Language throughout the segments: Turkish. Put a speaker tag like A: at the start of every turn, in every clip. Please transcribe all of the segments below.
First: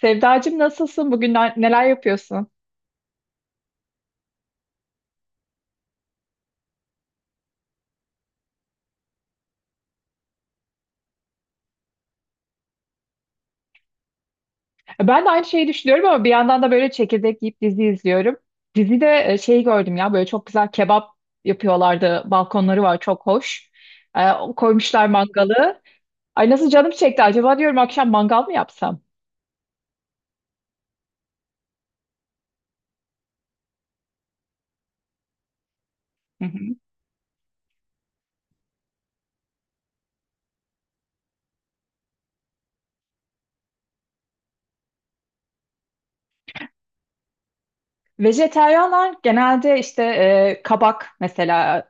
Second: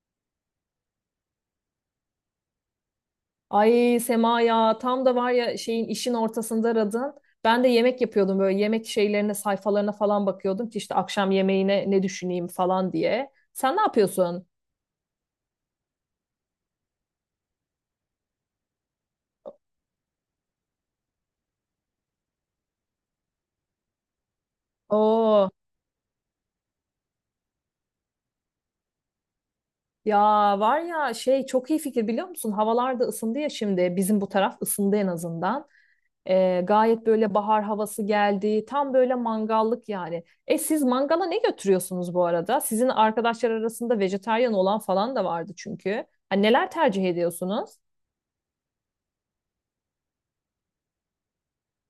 A: Sevdacığım nasılsın? Bugün neler yapıyorsun?
B: Ay Sema, ya tam da var ya, işin ortasında aradın. Ben de yemek yapıyordum, böyle yemek şeylerine, sayfalarına falan bakıyordum ki işte akşam yemeğine ne düşüneyim falan diye. Sen ne yapıyorsun?
A: Ben de aynı şeyi düşünüyorum ama bir yandan da böyle çekirdek yiyip dizi izliyorum. Dizide şeyi gördüm ya böyle çok güzel kebap yapıyorlardı. Balkonları var, çok hoş. E, Koymuşlar
B: Oo,
A: mangalı. Ay nasıl canım çekti, acaba diyorum akşam mangal mı yapsam?
B: ya var ya şey, çok iyi fikir, biliyor musun? Havalar da ısındı ya, şimdi bizim bu taraf ısındı en azından.
A: Hı
B: Ee,
A: hı.
B: gayet böyle bahar havası geldi. Tam böyle mangallık yani. Siz mangala ne götürüyorsunuz bu arada? Sizin arkadaşlar arasında vejetaryen olan falan da vardı çünkü. Hani neler tercih ediyorsunuz?
A: Vejeteryanlar genelde işte kabak mesela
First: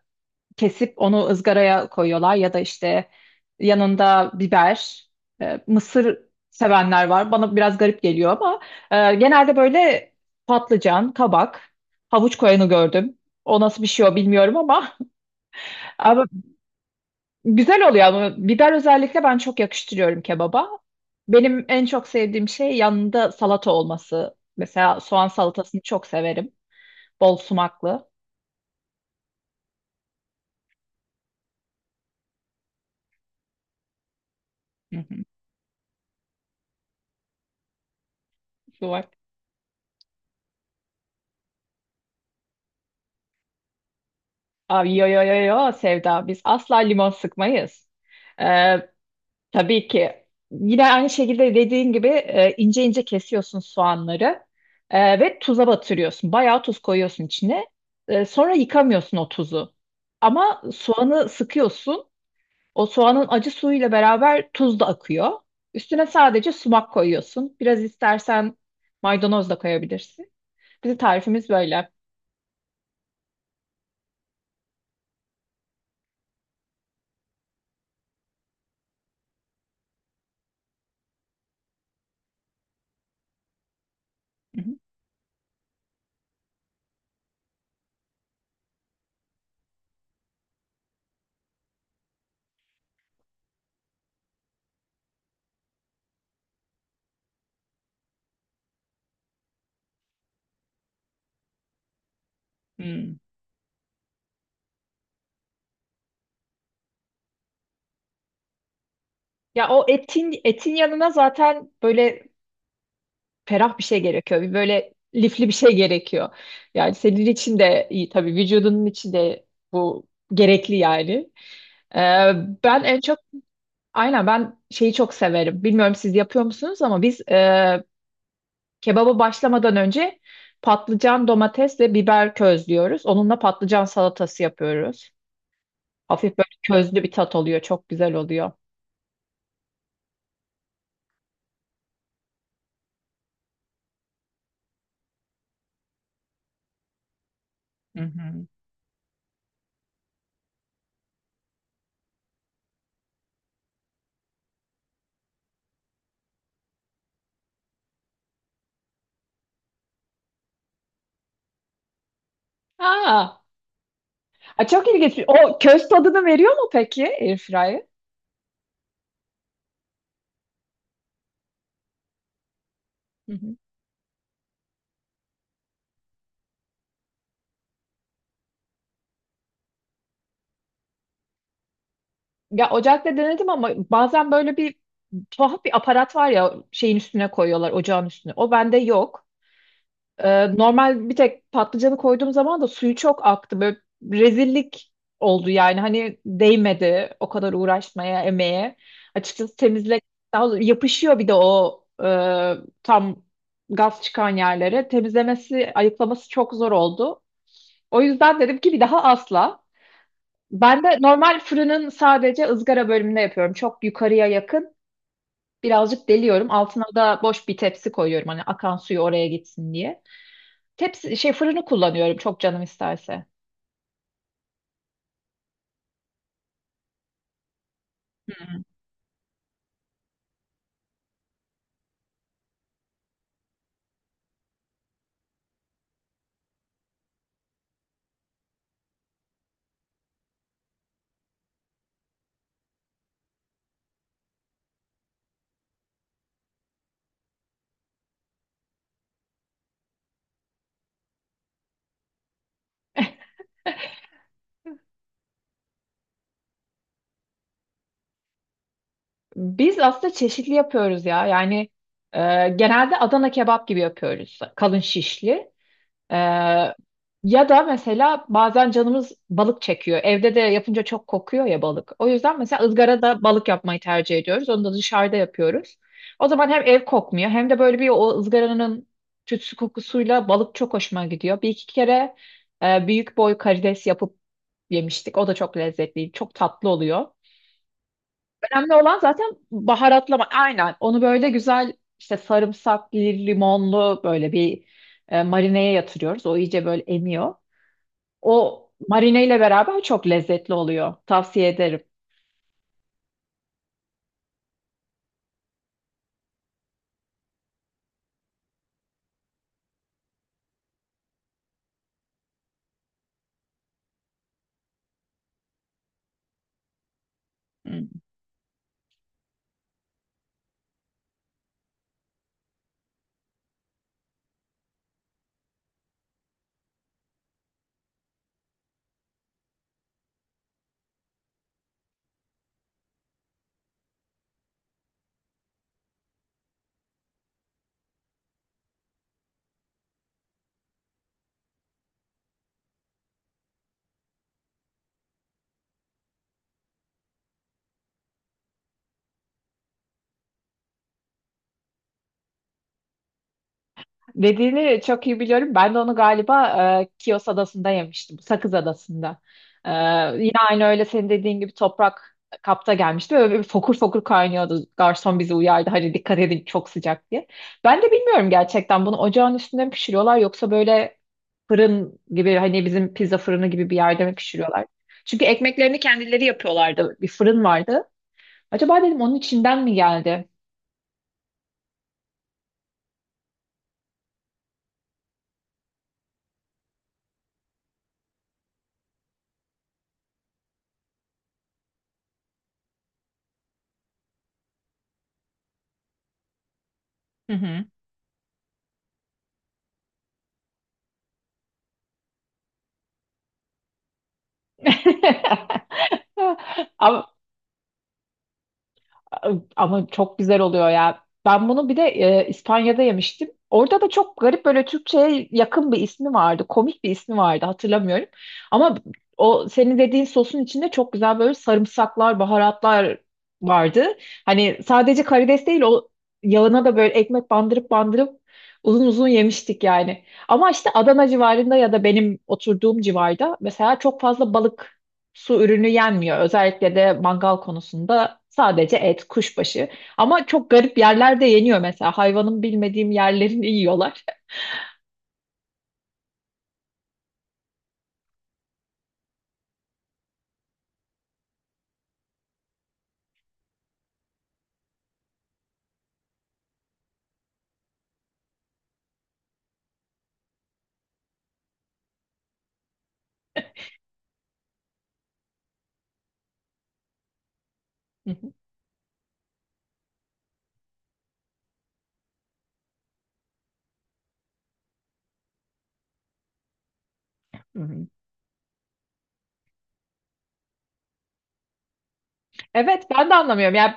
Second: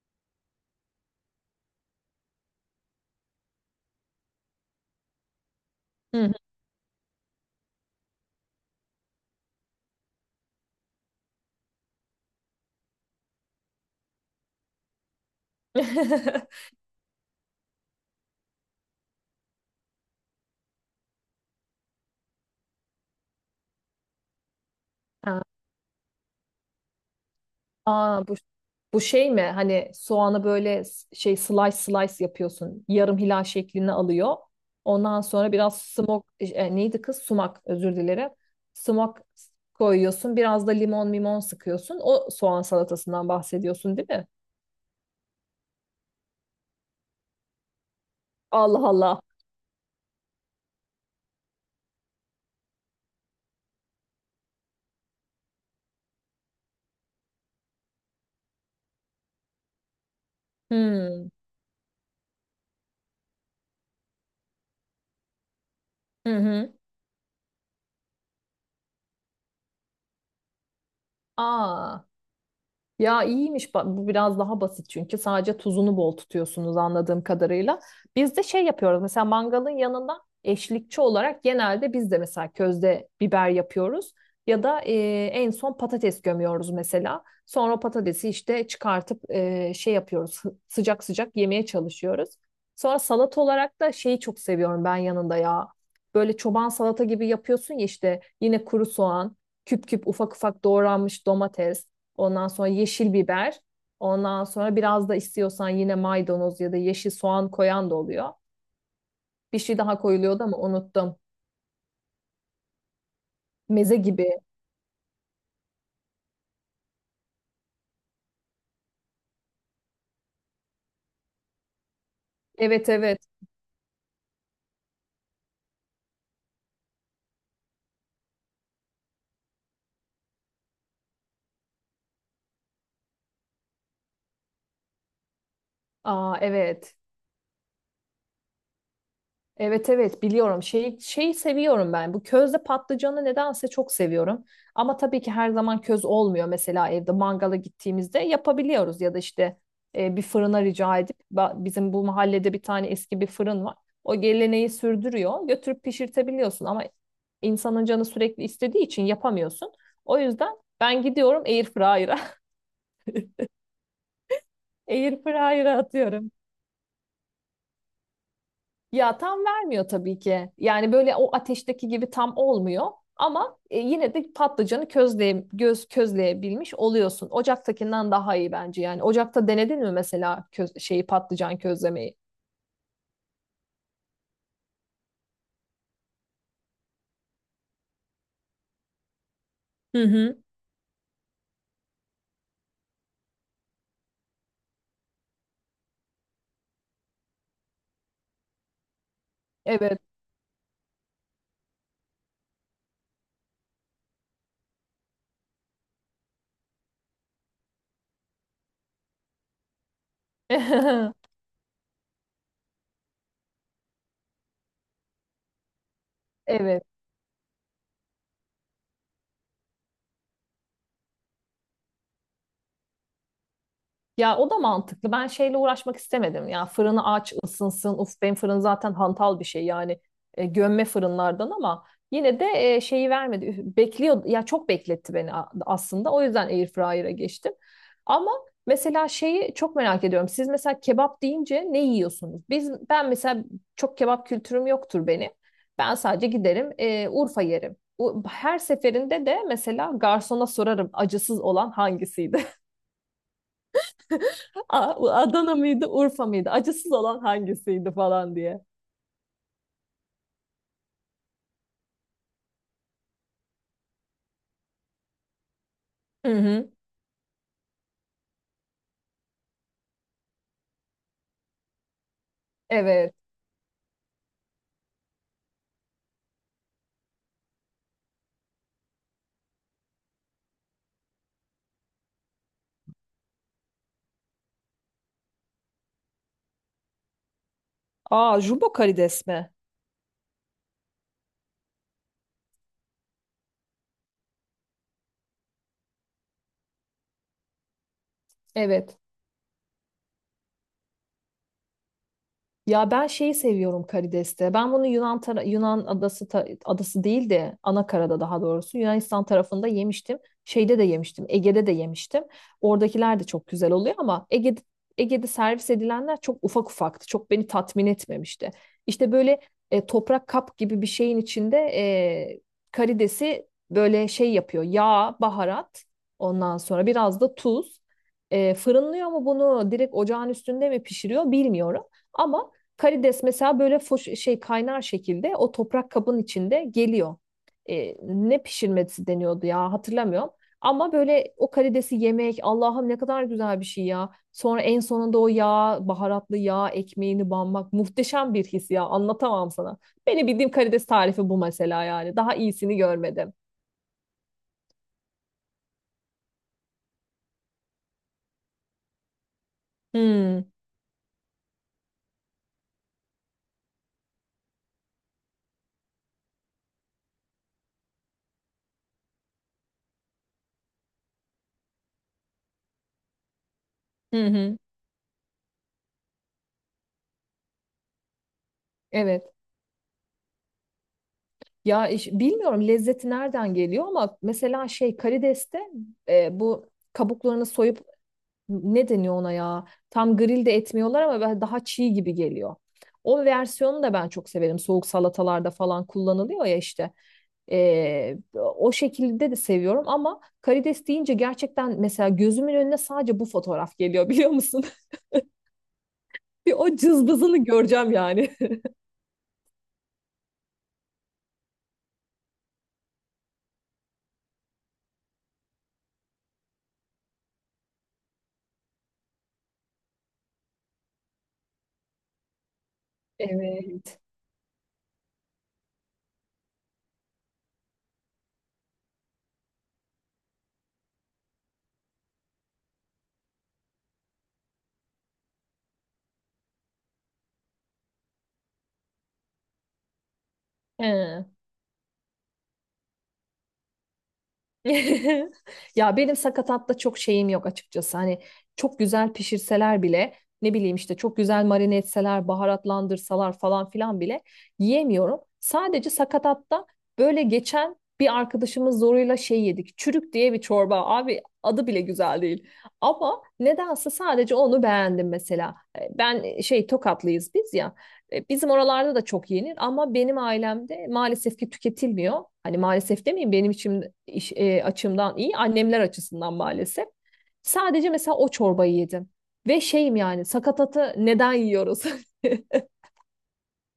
A: kesip onu ızgaraya koyuyorlar, ya da işte yanında biber, mısır
B: Hı hı.
A: sevenler var. Bana biraz garip geliyor ama genelde böyle patlıcan, kabak, havuç koyanı gördüm. O nasıl bir şey, o bilmiyorum ama ama güzel oluyor, ama biber özellikle ben çok yakıştırıyorum kebaba. Benim en çok sevdiğim şey yanında salata olması. Mesela soğan
B: Ha.
A: salatasını çok severim. Bol sumaklı.
B: Aa, bu şey mi? Hani soğanı böyle şey slice slice yapıyorsun. Yarım hilal şeklini alıyor.
A: Hı
B: Ondan
A: hı,
B: sonra biraz neydi kız? Sumak, özür dilerim.
A: sumak.
B: Sumak koyuyorsun. Biraz da limon limon sıkıyorsun. O soğan salatasından bahsediyorsun, değil mi?
A: Abi, yo yo yo yo Sevda, biz asla limon sıkmayız.
B: Allah
A: Ee,
B: Allah.
A: tabii ki yine aynı şekilde dediğin gibi ince ince kesiyorsun soğanları ve tuza batırıyorsun. Bayağı tuz koyuyorsun içine. Sonra yıkamıyorsun o tuzu. Ama soğanı
B: Hmm.
A: sıkıyorsun. O soğanın acı suyuyla beraber tuz da akıyor. Üstüne
B: Hı
A: sadece
B: hı.
A: sumak koyuyorsun. Biraz istersen maydanoz da koyabilirsin. Bizim tarifimiz böyle.
B: Aa. Ya iyiymiş, bu biraz daha basit çünkü sadece tuzunu bol tutuyorsunuz anladığım kadarıyla. Biz de şey yapıyoruz, mesela mangalın yanında eşlikçi olarak genelde biz de mesela közde biber yapıyoruz
A: Hı
B: ya
A: hı.
B: da en son patates gömüyoruz mesela. Sonra o patatesi işte çıkartıp şey yapıyoruz, sıcak sıcak yemeye çalışıyoruz. Sonra salat olarak da şeyi çok seviyorum ben yanında ya. Böyle çoban salata gibi yapıyorsun ya, işte yine kuru soğan, küp küp ufak ufak doğranmış domates. Ondan sonra yeşil
A: Hmm.
B: biber. Ondan sonra biraz da istiyorsan yine maydanoz ya da yeşil soğan koyan da oluyor. Bir
A: Ya
B: şey
A: o
B: daha
A: etin
B: koyuluyordu ama
A: etin yanına
B: unuttum.
A: zaten böyle ferah bir
B: Meze
A: şey
B: gibi.
A: gerekiyor. Bir böyle lifli bir şey gerekiyor. Yani senin için de iyi tabii, vücudunun için de bu gerekli yani. Ee, Ben
B: Evet,
A: en
B: evet.
A: çok aynen, ben şeyi çok severim. Bilmiyorum siz yapıyor musunuz, ama biz kebaba başlamadan önce patlıcan, domates ve biber közlüyoruz. Onunla patlıcan salatası yapıyoruz.
B: Aa,
A: Hafif böyle
B: evet.
A: közlü bir tat oluyor. Çok güzel oluyor.
B: Evet, evet, biliyorum. Şeyi seviyorum ben. Bu közde patlıcanı nedense çok seviyorum. Ama tabii ki her zaman köz olmuyor. Mesela evde mangala
A: Hı
B: gittiğimizde
A: hı.
B: yapabiliyoruz ya da işte bir fırına rica edip bizim bu mahallede bir tane eski bir fırın var. O geleneği sürdürüyor. Götürüp pişirtebiliyorsun ama insanın canı sürekli istediği için yapamıyorsun. O yüzden ben gidiyorum air fryer'a.
A: Aa, a, çok ilginç.
B: Air
A: O
B: fryer'a
A: köz tadını
B: atıyorum.
A: veriyor mu peki airfryer?
B: Ya tam vermiyor tabii ki. Yani böyle o ateşteki gibi tam olmuyor.
A: Hı hı.
B: Ama yine de patlıcanı közleyebilmiş oluyorsun. Ocaktakinden daha iyi bence yani. Ocakta denedin mi mesela köz, şeyi patlıcan közlemeyi?
A: Ya ocakta denedim ama bazen böyle bir tuhaf bir aparat var ya, şeyin üstüne koyuyorlar, ocağın üstüne. O bende yok.
B: Hı hı.
A: Normal bir tek patlıcanı koyduğum zaman da suyu çok aktı. Böyle rezillik oldu yani. Hani değmedi o kadar uğraşmaya, emeğe. Açıkçası
B: Evet.
A: temizle, daha doğrusu yapışıyor bir de o tam gaz çıkan yerlere. Temizlemesi, ayıklaması çok zor oldu. O yüzden dedim ki bir daha asla. Ben de normal fırının sadece ızgara bölümünde yapıyorum. Çok yukarıya yakın. Birazcık deliyorum.
B: Evet.
A: Altına da boş bir tepsi koyuyorum. Hani akan suyu oraya gitsin diye. Tepsi şey fırını kullanıyorum çok canım isterse.
B: Ya o da mantıklı. Ben şeyle uğraşmak istemedim. Ya fırını aç, ısınsın. Uf, benim fırın zaten hantal bir şey yani, gömme fırınlardan, ama yine de şeyi vermedi. Üf, bekliyor ya, çok bekletti beni aslında. O yüzden airfryer'a geçtim. Ama mesela şeyi çok merak ediyorum. Siz mesela kebap deyince ne yiyorsunuz? Ben mesela çok kebap kültürüm yoktur benim. Ben sadece giderim, Urfa yerim. Her seferinde de mesela garsona sorarım, acısız olan hangisiydi? A- Adana mıydı, Urfa mıydı? Acısız olan hangisiydi falan diye.
A: Biz aslında çeşitli yapıyoruz ya. Yani e, genelde Adana kebap gibi yapıyoruz. Kalın şişli. E,
B: Hı hı.
A: Ya da mesela bazen canımız balık çekiyor. Evde de yapınca çok kokuyor ya balık. O yüzden mesela
B: Evet.
A: ızgarada balık yapmayı tercih ediyoruz. Onu da dışarıda yapıyoruz. O zaman hem ev kokmuyor, hem de böyle bir o ızgaranın tütsü kokusuyla balık çok hoşuma gidiyor. Bir iki kere büyük boy karides yapıp yemiştik. O da çok lezzetli, çok tatlı oluyor.
B: Aa, jumbo
A: Önemli olan
B: karides
A: zaten
B: mi?
A: baharatlama. Aynen. Onu böyle güzel işte sarımsaklı, limonlu böyle bir marineye yatırıyoruz. O iyice böyle emiyor. O
B: Evet.
A: marineyle beraber çok lezzetli oluyor. Tavsiye ederim.
B: Ya ben şeyi seviyorum karideste. Ben bunu Yunan adası değil de Anakara'da, daha doğrusu Yunanistan tarafında yemiştim. Şeyde de yemiştim. Ege'de de yemiştim. Oradakiler de çok güzel oluyor ama Ege'de servis edilenler çok ufak ufaktı. Çok beni tatmin etmemişti. İşte böyle toprak kap gibi bir şeyin içinde karidesi böyle şey yapıyor. Yağ, baharat, ondan sonra biraz da tuz. Fırınlıyor mu bunu, direkt ocağın üstünde mi pişiriyor bilmiyorum. Ama karides mesela böyle foş, şey, kaynar şekilde o toprak kabın içinde geliyor. Ne pişirmesi deniyordu ya, hatırlamıyorum. Ama böyle o karidesi yemek, Allah'ım, ne kadar güzel bir şey ya. Sonra en sonunda o yağ, baharatlı yağ ekmeğini banmak muhteşem bir his ya, anlatamam sana. Benim bildiğim karides tarifi bu mesela, yani daha iyisini görmedim.
A: Dediğini çok iyi biliyorum. Ben de onu galiba Kios Adası'nda yemiştim. Sakız Adası'nda. E, Yine
B: Hmm.
A: aynı, öyle senin dediğin gibi toprak kapta gelmişti. Böyle bir fokur fokur kaynıyordu. Garson bizi uyardı. Hani dikkat edin çok sıcak diye. Ben de bilmiyorum gerçekten, bunu ocağın üstünde mi pişiriyorlar, yoksa böyle fırın gibi, hani bizim pizza fırını gibi bir yerde mi
B: Hı hı.
A: pişiriyorlar? Çünkü ekmeklerini kendileri yapıyorlardı. Bir fırın vardı. Acaba dedim onun
B: Evet.
A: içinden mi geldi?
B: Ya bilmiyorum lezzeti nereden geliyor ama mesela şey, karideste bu kabuklarını soyup, ne deniyor ona ya? Tam grill de etmiyorlar ama daha çiğ gibi geliyor. O versiyonu da ben çok severim. Soğuk salatalarda falan kullanılıyor ya işte.
A: Hı hı.
B: O şekilde de seviyorum ama karides deyince gerçekten mesela gözümün önüne sadece bu fotoğraf geliyor, biliyor musun? Bir o
A: Ama,
B: cızbızını göreceğim yani.
A: ama çok güzel oluyor ya. Ben bunu bir de İspanya'da yemiştim. Orada da çok garip böyle Türkçe'ye yakın bir ismi vardı. Komik bir ismi vardı, hatırlamıyorum. Ama o senin dediğin sosun içinde çok güzel böyle sarımsaklar, baharatlar vardı.
B: Evet.
A: Hani sadece karides değil, o yağına da böyle ekmek bandırıp bandırıp uzun uzun yemiştik yani. Ama işte Adana civarında ya da benim oturduğum civarda mesela çok fazla balık, su ürünü yenmiyor. Özellikle de mangal konusunda sadece et, kuşbaşı. Ama çok garip yerlerde
B: He.
A: yeniyor mesela. Hayvanın bilmediğim yerlerini yiyorlar.
B: Ya benim sakatatta çok şeyim yok açıkçası. Hani çok güzel pişirseler bile, ne bileyim, işte çok güzel marine etseler, baharatlandırsalar falan filan bile yiyemiyorum. Sadece sakatatta böyle, geçen bir arkadaşımız zoruyla şey yedik, çürük diye bir çorba. Abi adı bile güzel değil. Ama nedense sadece onu beğendim mesela. Ben, şey, Tokatlıyız biz ya.
A: Hı hı.
B: Bizim oralarda da çok yenir ama benim ailemde maalesef ki tüketilmiyor. Hani maalesef demeyeyim, benim için açımdan iyi, annemler açısından maalesef.
A: Hı hı.
B: Sadece mesela o çorbayı yedim. Ve şeyim, yani sakatatı neden yiyoruz?
A: Evet, ben de anlamıyorum. Yani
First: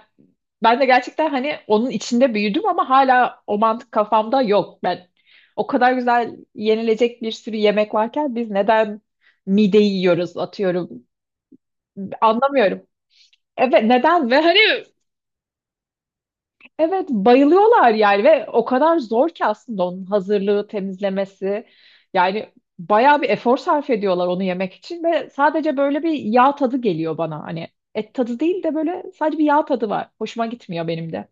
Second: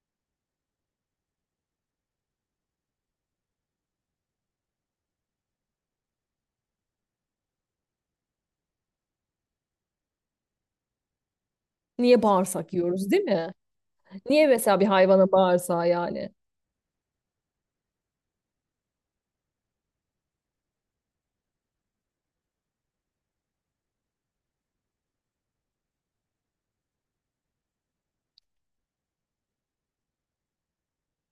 A: ben de gerçekten hani onun içinde büyüdüm ama hala o mantık kafamda yok. Ben o kadar güzel yenilecek bir sürü yemek varken biz neden mideyi yiyoruz atıyorum.
B: Niye bağırsak
A: Anlamıyorum.
B: yiyoruz, değil mi?
A: Evet, neden ve
B: Niye
A: hani
B: mesela bir hayvana bağırsağı yani?
A: evet bayılıyorlar yani, ve o kadar zor ki aslında onun hazırlığı, temizlemesi. Yani bayağı bir efor sarf ediyorlar onu yemek için ve sadece böyle bir yağ tadı geliyor bana. Hani et tadı değil de böyle sadece bir yağ tadı var. Hoşuma gitmiyor benim de.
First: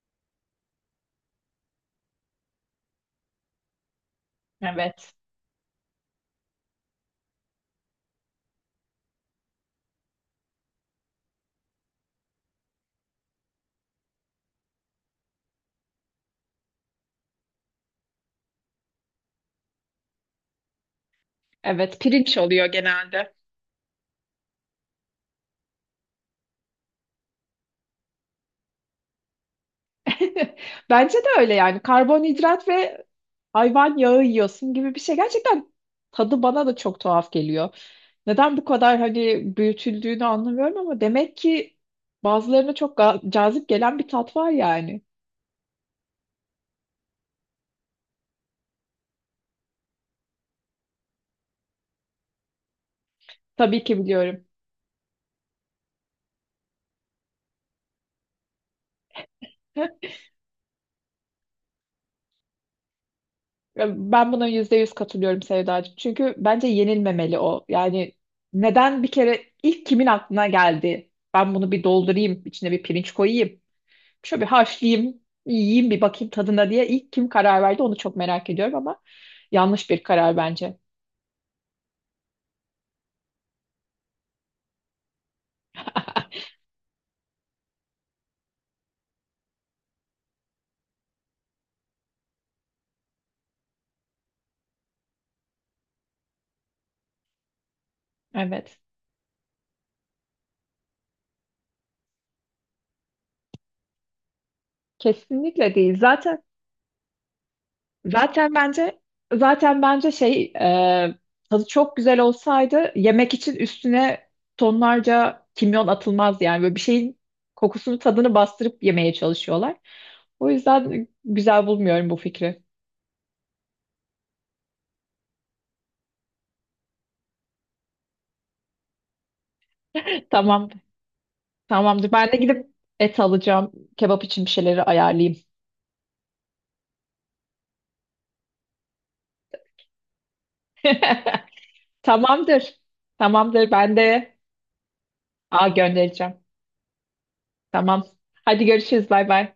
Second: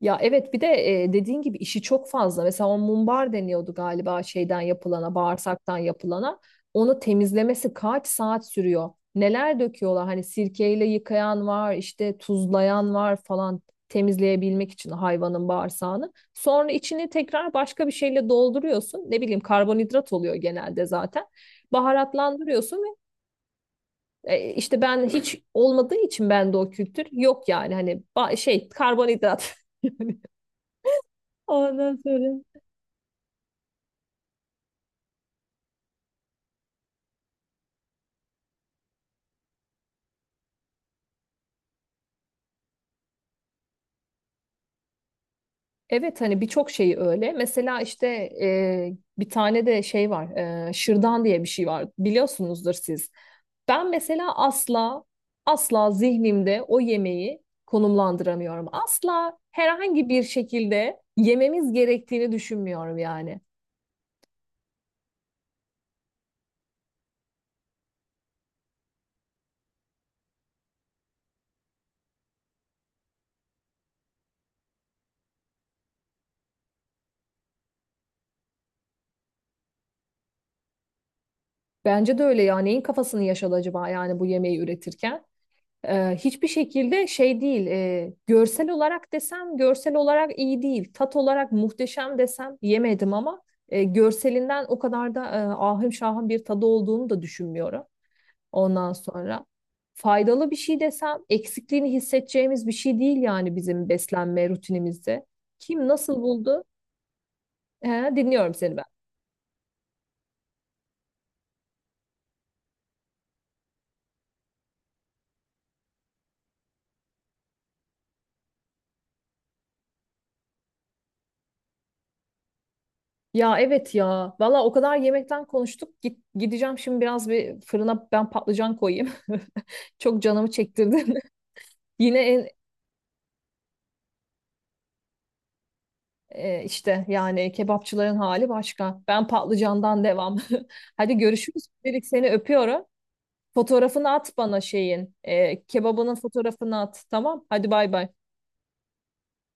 B: Ya evet, bir de dediğin gibi işi çok fazla. Mesela o mumbar deniyordu galiba, şeyden
A: Evet.
B: yapılana, bağırsaktan yapılana. Onu temizlemesi kaç saat sürüyor? Neler döküyorlar! Hani sirkeyle yıkayan var, işte tuzlayan var falan, temizleyebilmek için hayvanın bağırsağını. Sonra içini tekrar başka bir şeyle dolduruyorsun. Ne bileyim, karbonhidrat oluyor genelde zaten.
A: Evet, pirinç oluyor
B: Baharatlandırıyorsun ve
A: genelde.
B: işte ben hiç olmadığı için bende o kültür yok, yani hani, şey, karbonhidrat.
A: Bence de öyle, yani
B: Ondan sonra.
A: karbonhidrat ve hayvan yağı yiyorsun gibi bir şey. Gerçekten tadı bana da çok tuhaf geliyor. Neden bu kadar hani büyütüldüğünü anlamıyorum, ama demek ki bazılarına çok cazip gelen bir tat var yani.
B: Evet, hani birçok şeyi öyle. Mesela işte e, bir tane de şey var, şırdan diye bir şey var. Biliyorsunuzdur siz.
A: Tabii
B: Ben
A: ki
B: mesela
A: biliyorum.
B: asla, asla zihnimde o yemeği konumlandıramıyorum. Asla herhangi bir şekilde yememiz gerektiğini düşünmüyorum yani.
A: Ben buna %100 katılıyorum Sevdacığım. Çünkü bence yenilmemeli o. Yani neden, bir kere ilk kimin aklına geldi? Ben bunu bir doldurayım, içine bir pirinç koyayım. Şöyle bir haşlayayım, yiyeyim bir bakayım tadına diye ilk kim karar verdi, onu çok merak ediyorum ama yanlış bir karar bence.
B: Bence de öyle ya. Neyin kafasını yaşadı acaba yani bu yemeği üretirken? Hiçbir şekilde şey değil. Görsel olarak desem, görsel olarak iyi değil. Tat olarak muhteşem desem, yemedim ama görselinden o kadar da ahım şahım bir tadı olduğunu da düşünmüyorum.
A: Evet.
B: Ondan sonra faydalı bir şey desem, eksikliğini hissedeceğimiz bir şey değil yani bizim beslenme rutinimizde.
A: Kesinlikle
B: Kim
A: değil.
B: nasıl buldu? He,
A: Zaten
B: dinliyorum seni ben.
A: bence zaten bence şey, tadı çok güzel olsaydı yemek için üstüne tonlarca kimyon atılmaz, yani böyle bir şeyin kokusunu, tadını bastırıp yemeye çalışıyorlar. O yüzden güzel bulmuyorum bu fikri.
B: Ya evet ya. Valla o kadar yemekten konuştuk. Gideceğim şimdi, biraz bir fırına ben patlıcan koyayım. Çok canımı
A: Tamam.
B: çektirdin.
A: Tamamdır.
B: Yine
A: Ben de
B: en,
A: gidip et alacağım. Kebap için bir şeyleri ayarlayayım.
B: e, işte yani, kebapçıların hali başka. Ben patlıcandan devam. Hadi görüşürüz. Dedik, seni
A: Tamamdır.
B: öpüyorum.
A: Tamamdır. Ben
B: Fotoğrafını at
A: de
B: bana şeyin. E,
A: a
B: kebabının
A: göndereceğim.
B: fotoğrafını at. Tamam. Hadi bay
A: Tamam.
B: bay.
A: Hadi görüşürüz. Bay bay.